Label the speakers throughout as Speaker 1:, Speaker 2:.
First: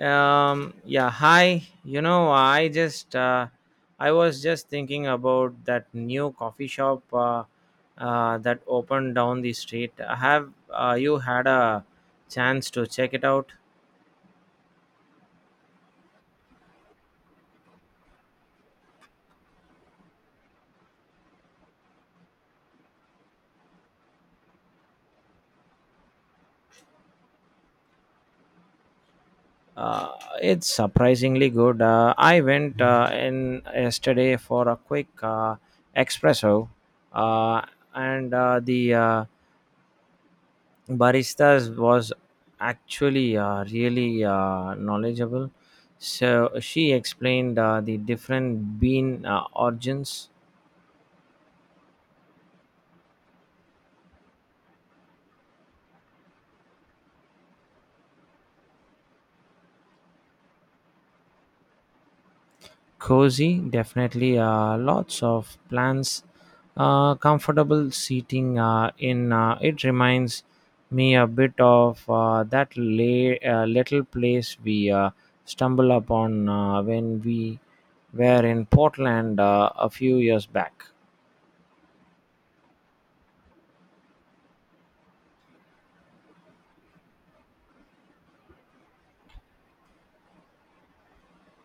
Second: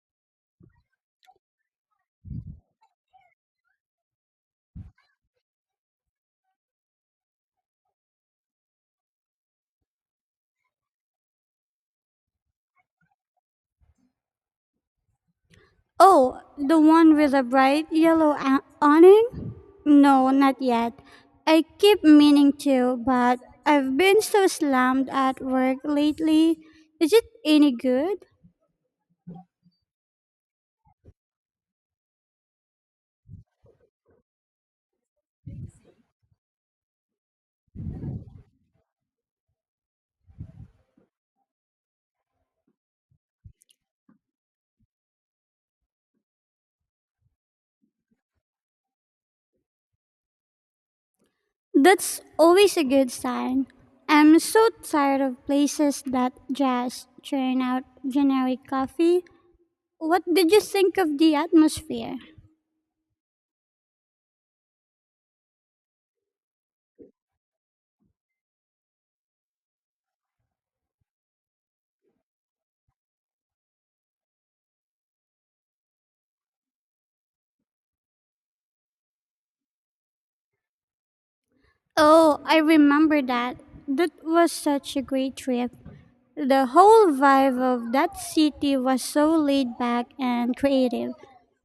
Speaker 1: Yeah, hi. I just I was just thinking about that new coffee shop that opened down the street. Have you had a chance to check it out?
Speaker 2: Oh, the one with a bright yellow awning? No, not yet. I keep meaning to, but I've been so slammed at work lately. Is it any good?
Speaker 1: Uh, it's surprisingly good. I went in yesterday for a quick espresso, uh, and the baristas was actually really knowledgeable, so she explained the different bean origins.
Speaker 2: That's always a good sign. I'm so tired of places that just churn out generic coffee. What did you think of the atmosphere?
Speaker 1: Cozy, definitely, lots of plants, comfortable seating. In It reminds me a bit of that little place we stumble upon when we were in Portland a few years back.
Speaker 2: Oh, I remember that. That was such a great trip. The whole vibe of that city was so laid back and creative.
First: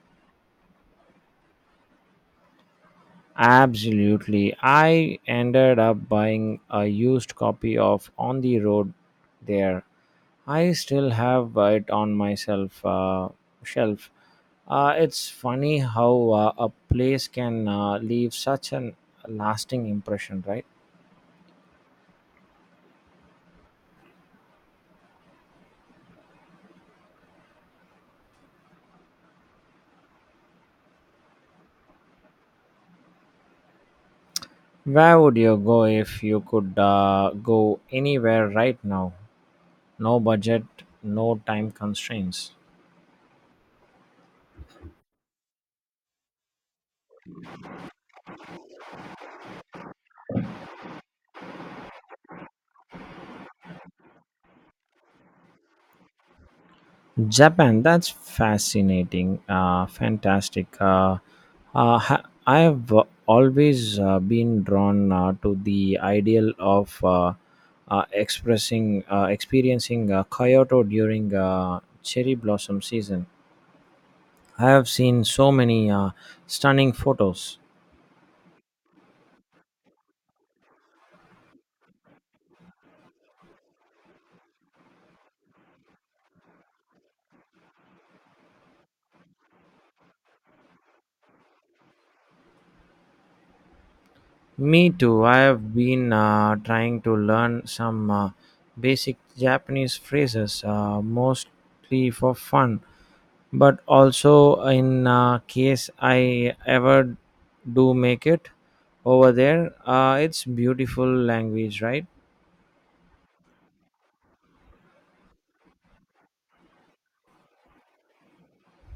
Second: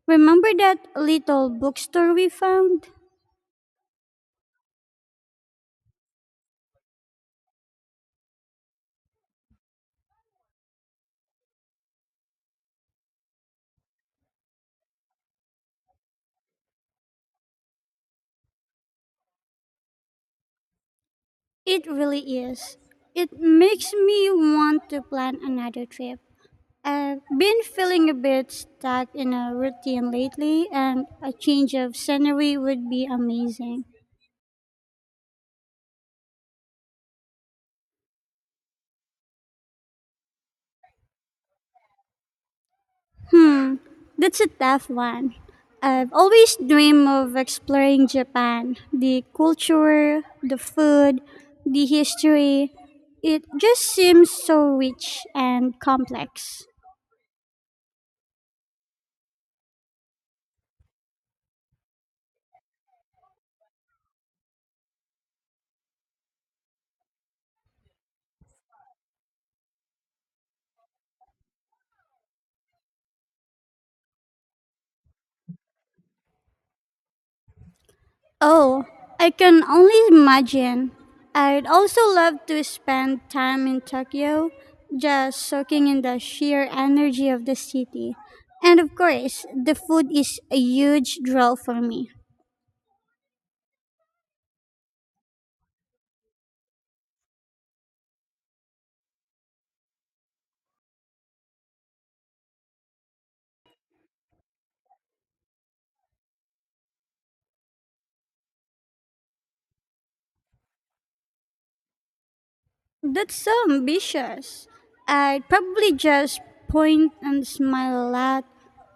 Speaker 2: Remember that little bookstore we found?
Speaker 1: Absolutely. I ended up buying a used copy of On the Road there. I still have it on my shelf. It's funny how a place can leave such an lasting impression, right?
Speaker 2: It really is. It makes me want to plan another trip. I've been feeling a bit stuck in a routine lately, and a change of scenery would be amazing.
Speaker 1: Where would you go if you could go anywhere right now? No budget, no time constraints.
Speaker 2: Hmm, that's a tough one. I've always dreamed of exploring Japan. The culture, the food, the history. It just seems so rich and complex.
Speaker 1: Japan, that's fantastic. I've always been drawn to the ideal of experiencing Kyoto during cherry blossom season. I have seen so many stunning photos.
Speaker 2: Oh, I can only imagine. I'd also love to spend time in Tokyo, just soaking in the sheer energy of the city. And of course, the food is a huge draw for me.
Speaker 1: Me too. I have been trying to learn some basic Japanese phrases, mostly for fun, but also, in case I ever do make it over there. It's beautiful language, right?
Speaker 2: That's so ambitious. I'd probably just point and smile a lot,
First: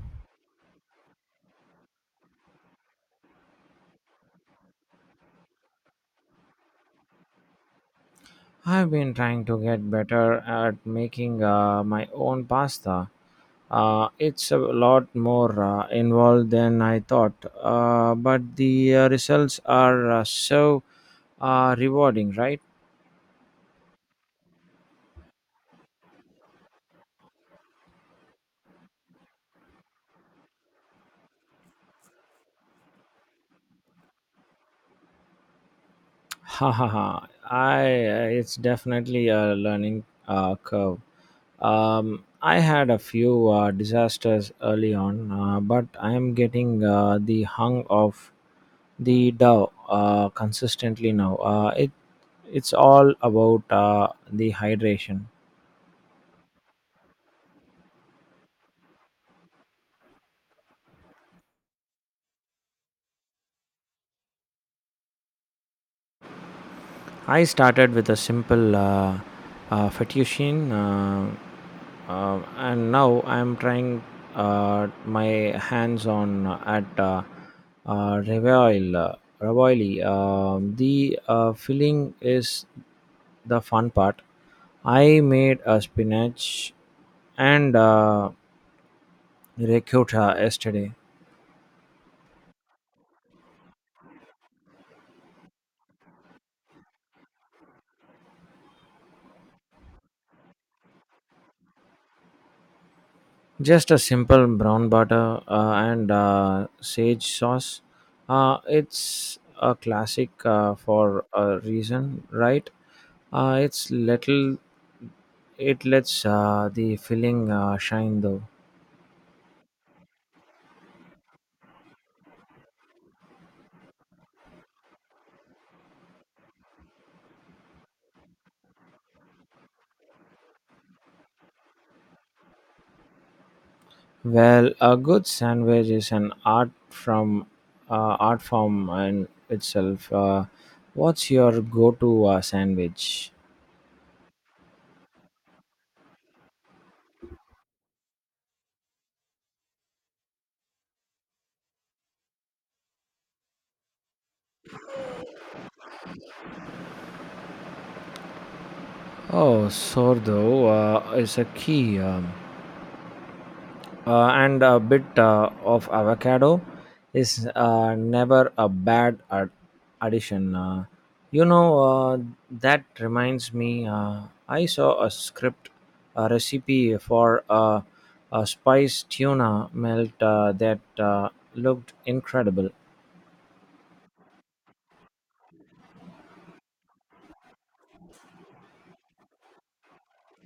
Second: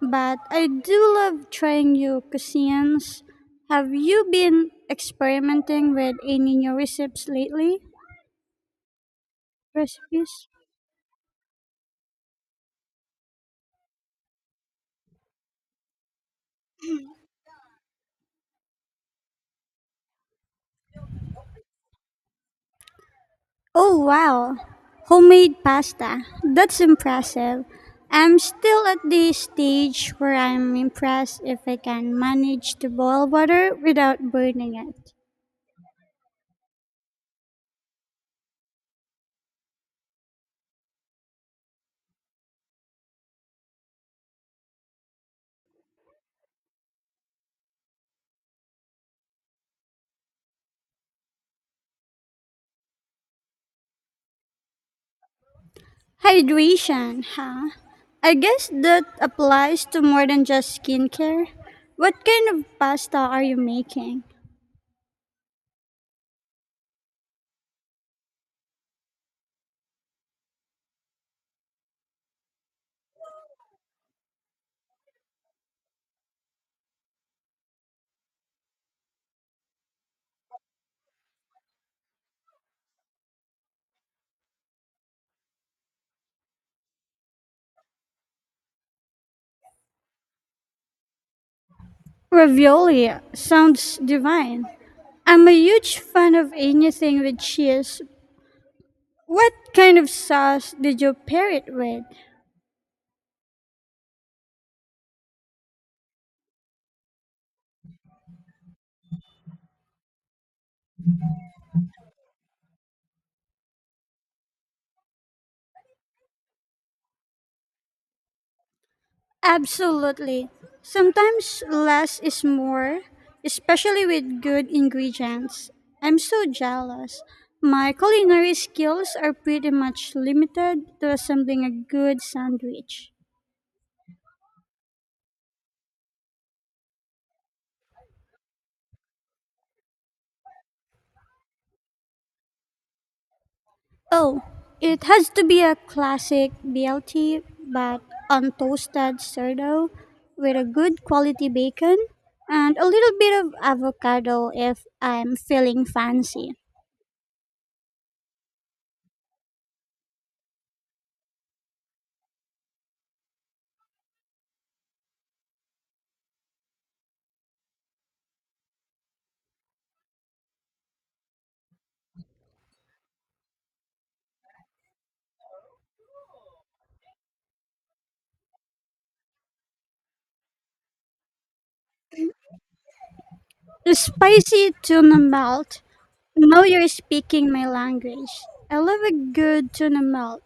Speaker 2: but I do love trying new cuisines. Have you been experimenting with any new recipes lately?
Speaker 1: I've been trying to get better
Speaker 2: Recipes?
Speaker 1: at making my own pasta. It's a lot more involved than I thought, but the results are so rewarding, right?
Speaker 2: Oh wow, homemade pasta. That's impressive. I'm still at the stage where I'm impressed if I can manage to boil water without burning it.
Speaker 1: Ha ha ha! I It's definitely a learning curve. I had a few disasters early on, but I am getting the hung of the dough consistently now. It it's all about the hydration.
Speaker 2: Hydration, huh? I guess that applies to more than just skincare. What kind of pasta are you making?
Speaker 1: I started with a simple fettuccine, and now I'm trying my hands on at uh, ravioli. uh, ravioli. The filling is the fun part. I made a spinach and ricotta yesterday.
Speaker 2: Ravioli sounds divine. I'm a huge fan of anything with cheese. What kind of sauce did you pair it with?
Speaker 1: Just a simple brown butter and sage sauce. It's a classic for a reason, right? It's little. It lets the filling shine though.
Speaker 2: Absolutely. Sometimes less is more, especially with good ingredients. I'm so jealous. My culinary skills are pretty much limited to assembling a good sandwich.
Speaker 1: Well, a good sandwich is an art form in itself. What's your go-to sandwich?
Speaker 2: Oh, it has to be a classic BLT, but untoasted sourdough with a good quality bacon and a little bit of avocado if I'm feeling fancy.
Speaker 1: Oh, sourdough is a key. And a bit of avocado is never a bad addition. You know, uh, that reminds me, I saw a a recipe for a spice tuna melt that looked incredible.
Speaker 2: A spicy tuna melt. Now you're speaking my language. I love a good tuna melt.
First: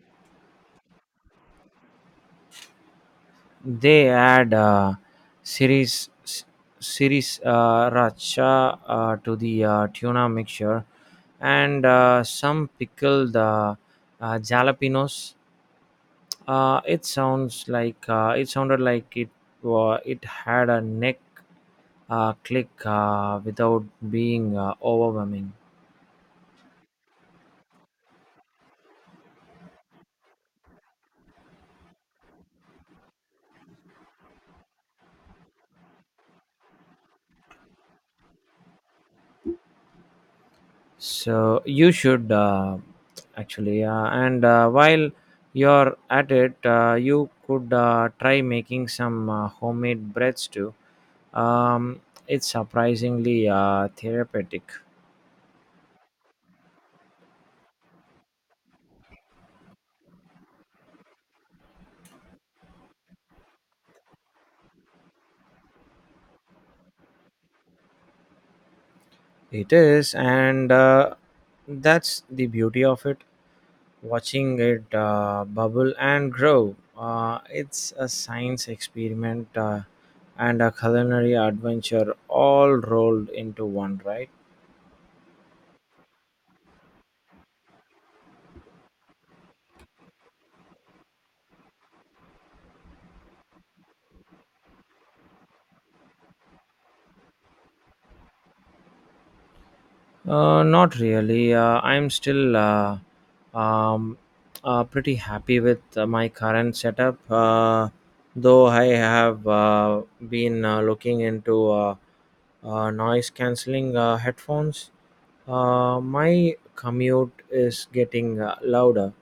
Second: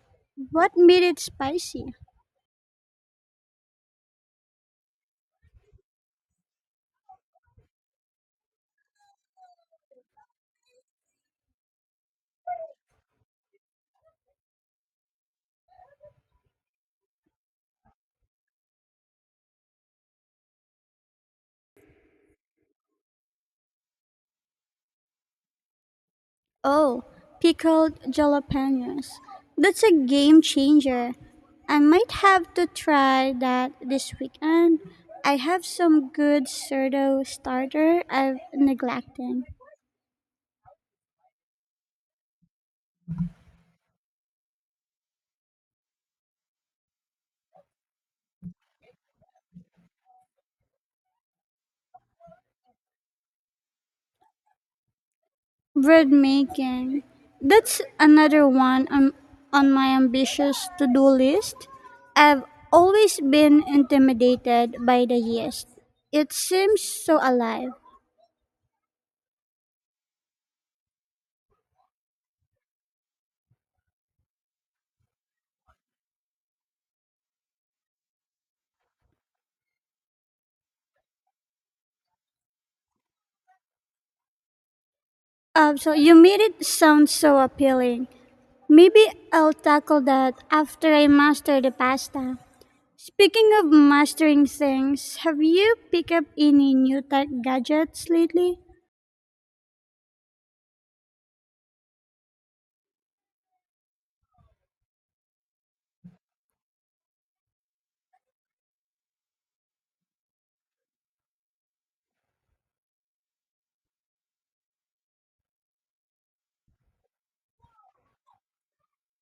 Speaker 2: What made it spicy?
Speaker 1: They add series s- series racha to the tuna mixture, and some pickled jalapenos. It sounded like it wa it had a neck click without being overwhelming.
Speaker 2: Oh, pickled jalapenos. That's a game changer. I might have to try that this weekend. I have some good sourdough starter I've neglected.
Speaker 1: So you should actually, and while you're at it, you could try making some homemade breads too. Um, it's surprisingly therapeutic.
Speaker 2: Bread making. That's another one on my ambitious to do list. I've always been intimidated by the yeast. It seems so alive.
Speaker 1: It is, and that's the beauty of it. Watching it bubble and grow. It's a science experiment and a culinary adventure all rolled into one, right?
Speaker 2: So you made it sound so appealing. Maybe I'll tackle that after I master the pasta. Speaking of mastering things, have you picked up any new tech gadgets lately?
Speaker 1: Not really. I'm still um, pretty happy with my current setup, though I have been looking into noise canceling headphones. My commute is getting louder.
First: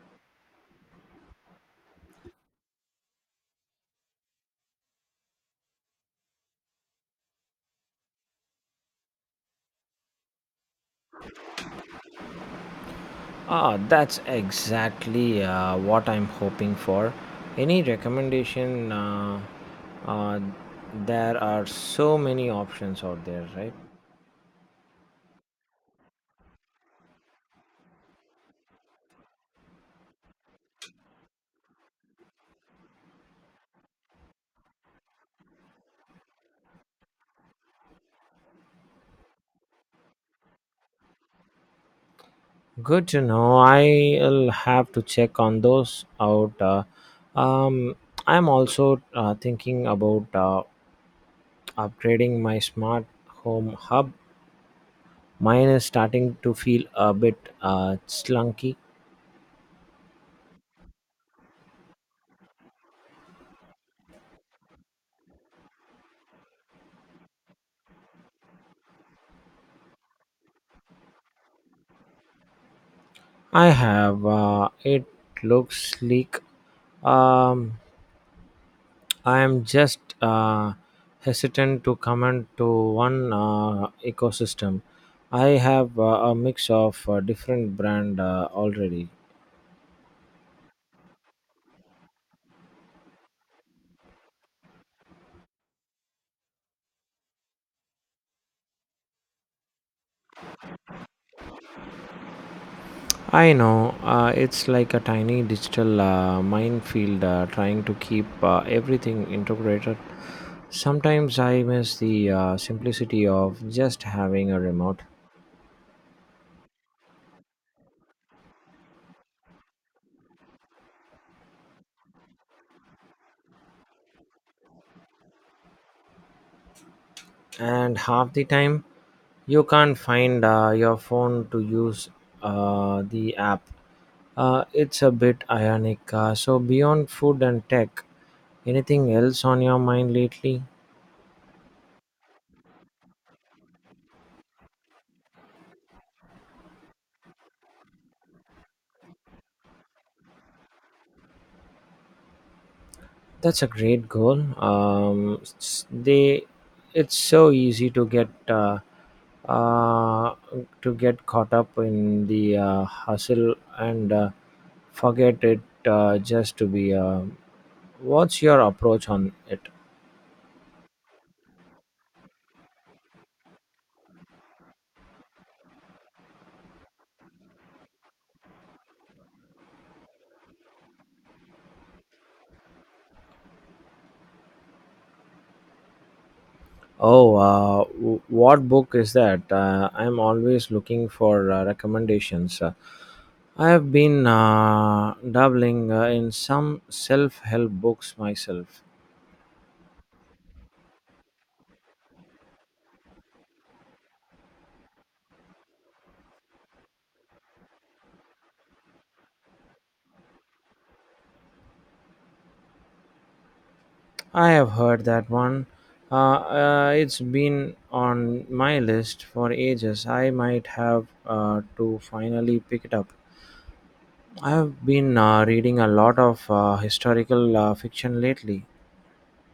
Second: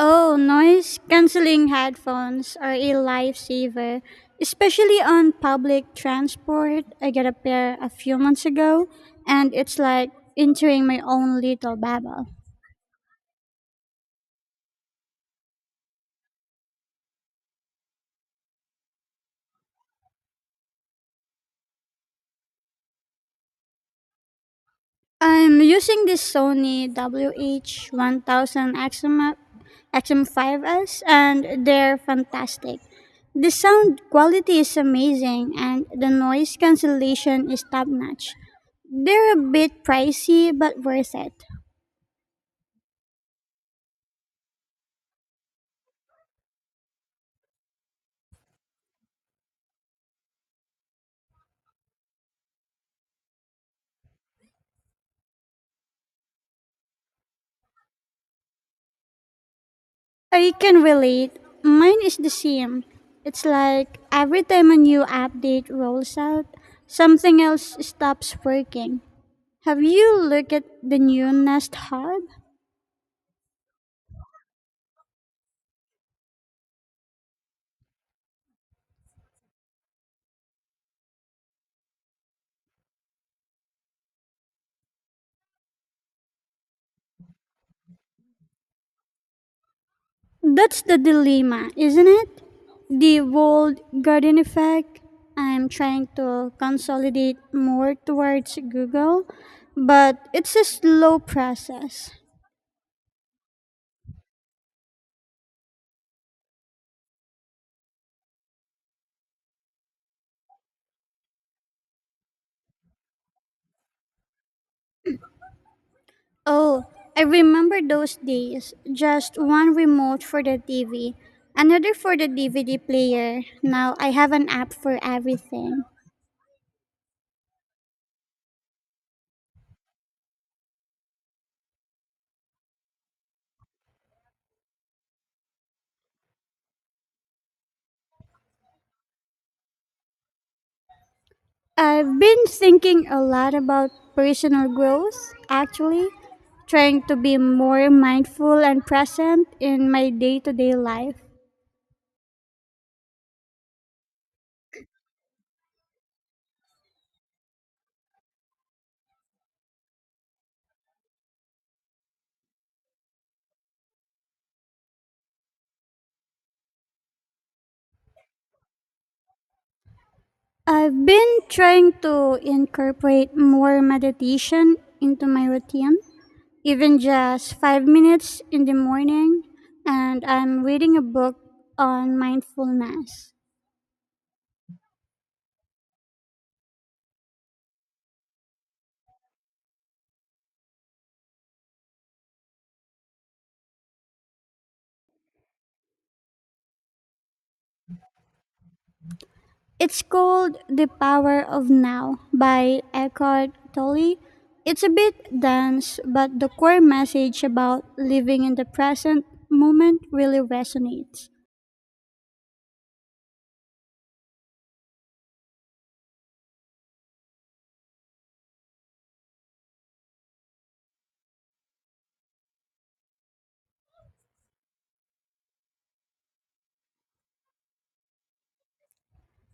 Speaker 2: Oh, noise canceling headphones are a lifesaver, especially on public transport. I got a pair a few months ago, and it's like entering my own little babel.
Speaker 1: Ah, that's exactly what I'm hoping for. Any recommendation? Uh, there are so many options out there, right?
Speaker 2: I'm using this Sony WH1000 XM5S, and they're fantastic. The sound quality is amazing, and the noise cancellation is top notch. They're a bit pricey, but worth it.
Speaker 1: Good to know. I'll have to check on those out. Um, I'm also thinking about upgrading my smart home hub. Mine is starting to feel a bit slunky.
Speaker 2: I can relate. Mine is the same. It's like every time a new update rolls out, something else stops working. Have you looked at the new Nest Hub?
Speaker 1: I have it looks sleek. Um, I am just hesitant to comment to one ecosystem. I have a mix of different brand already.
Speaker 2: That's the dilemma, isn't it? The walled garden effect. I'm trying to consolidate more towards Google, but it's a slow process.
Speaker 1: I know it's like a tiny digital minefield trying to keep everything integrated. Sometimes I miss the simplicity of just having a remote,
Speaker 2: Oh, I remember those days. Just one remote for the TV, another for the DVD player. Now I have an app for everything.
Speaker 1: and half the time you can't find your phone to use the app. It's a bit ironic. So, beyond food and tech, anything else on your mind lately?
Speaker 2: I've been thinking a lot about personal growth, actually, trying to be more mindful and present in my day to day life.
Speaker 1: That's a great goal. Um, s- they, it's so easy uh, to get caught up in the hustle and forget it just to be. What's your approach on it?
Speaker 2: I've been trying to incorporate more meditation into my routine, even just 5 minutes in the morning, and I'm reading a book on mindfulness.
Speaker 1: Oh, what book is that? I'm always looking for recommendations. I have been dabbling in some self-help books myself.
Speaker 2: It's called The Power of Now by Eckhart Tolle. It's a bit dense, but the core message about living in the present moment really resonates.
Speaker 1: I have heard that one. It's been on my list for ages. I might have to finally pick it up. I have been reading a lot of historical fiction lately.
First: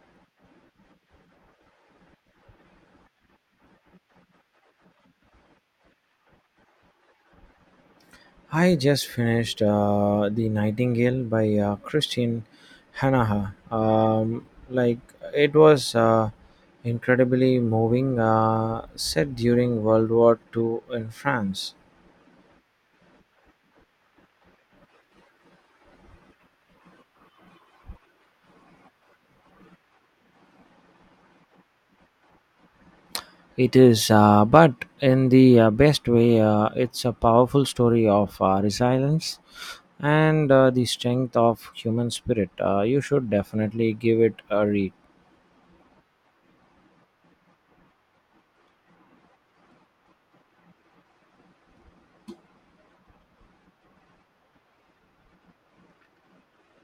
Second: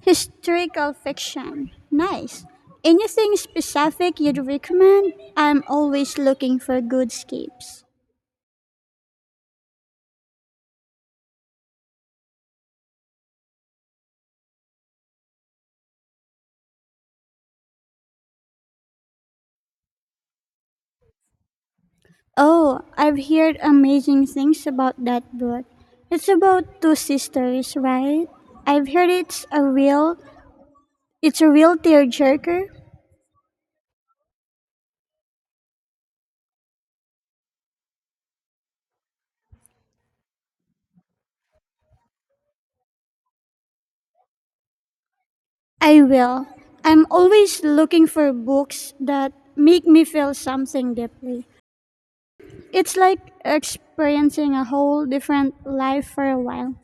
Speaker 2: Historical fiction. Nice. Anything specific you'd recommend? I'm always looking for good escapes.
Speaker 1: I just finished The Nightingale by Christine Hanaha. It was incredibly moving, set during World War II in France.
Speaker 2: Oh, I've heard amazing things about that book. It's about two sisters, right? I've heard it's a real tearjerker.
Speaker 1: It is, but in the best way, it's a powerful story of resilience and the strength of human spirit. You should definitely give it a read.
Speaker 2: I will. I'm always looking for books that make me feel something deeply. It's like experiencing a whole different life for a while.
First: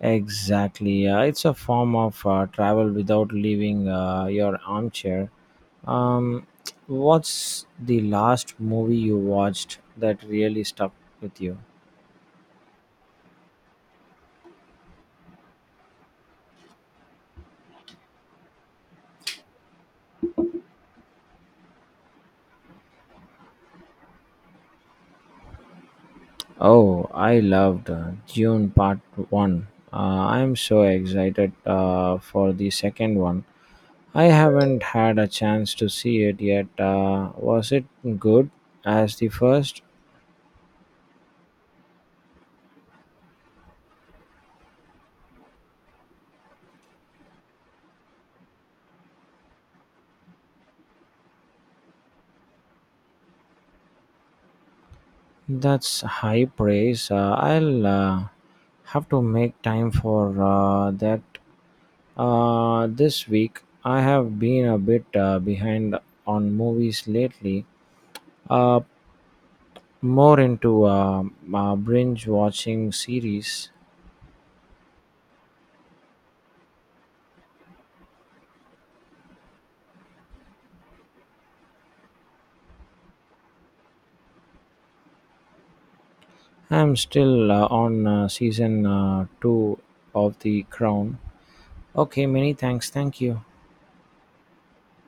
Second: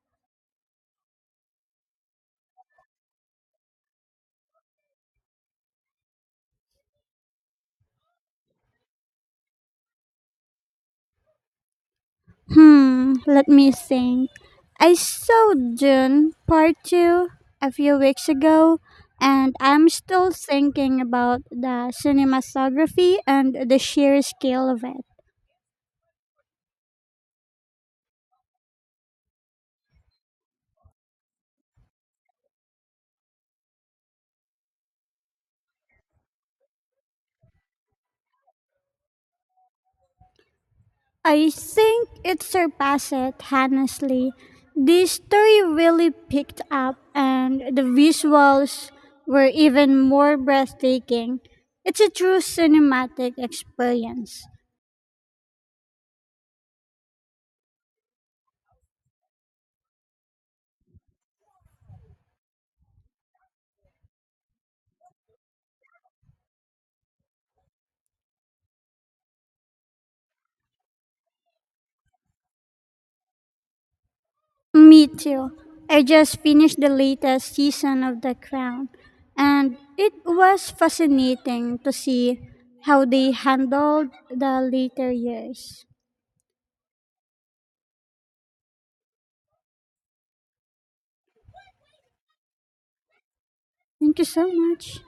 Speaker 1: Exactly. It's a form of travel without leaving your armchair. Um, what's the last movie you watched that really stuck with you?
Speaker 2: Hmm, let me think. I saw Dune Part 2 a few weeks ago, and I'm still thinking about the cinematography and the sheer scale of it.
Speaker 1: Oh, I loved Dune Part 1. I'm so excited for the second one. I haven't had a chance to see it yet. Was it good as the first?
Speaker 2: I think it surpassed it, honestly. The story really picked up, and the visuals were even more breathtaking. It's a true cinematic experience.
Speaker 1: That's high praise. I'll have to make time for that this week. I have been a bit behind on movies lately, uh, more into binge watching series.
Speaker 2: Me too. I just finished the latest season of The Crown, and it was fascinating to see how they handled the later years.
Speaker 1: I'm still on season two of The Crown. Okay, many thanks. Thank you.
Speaker 2: Thank you so much.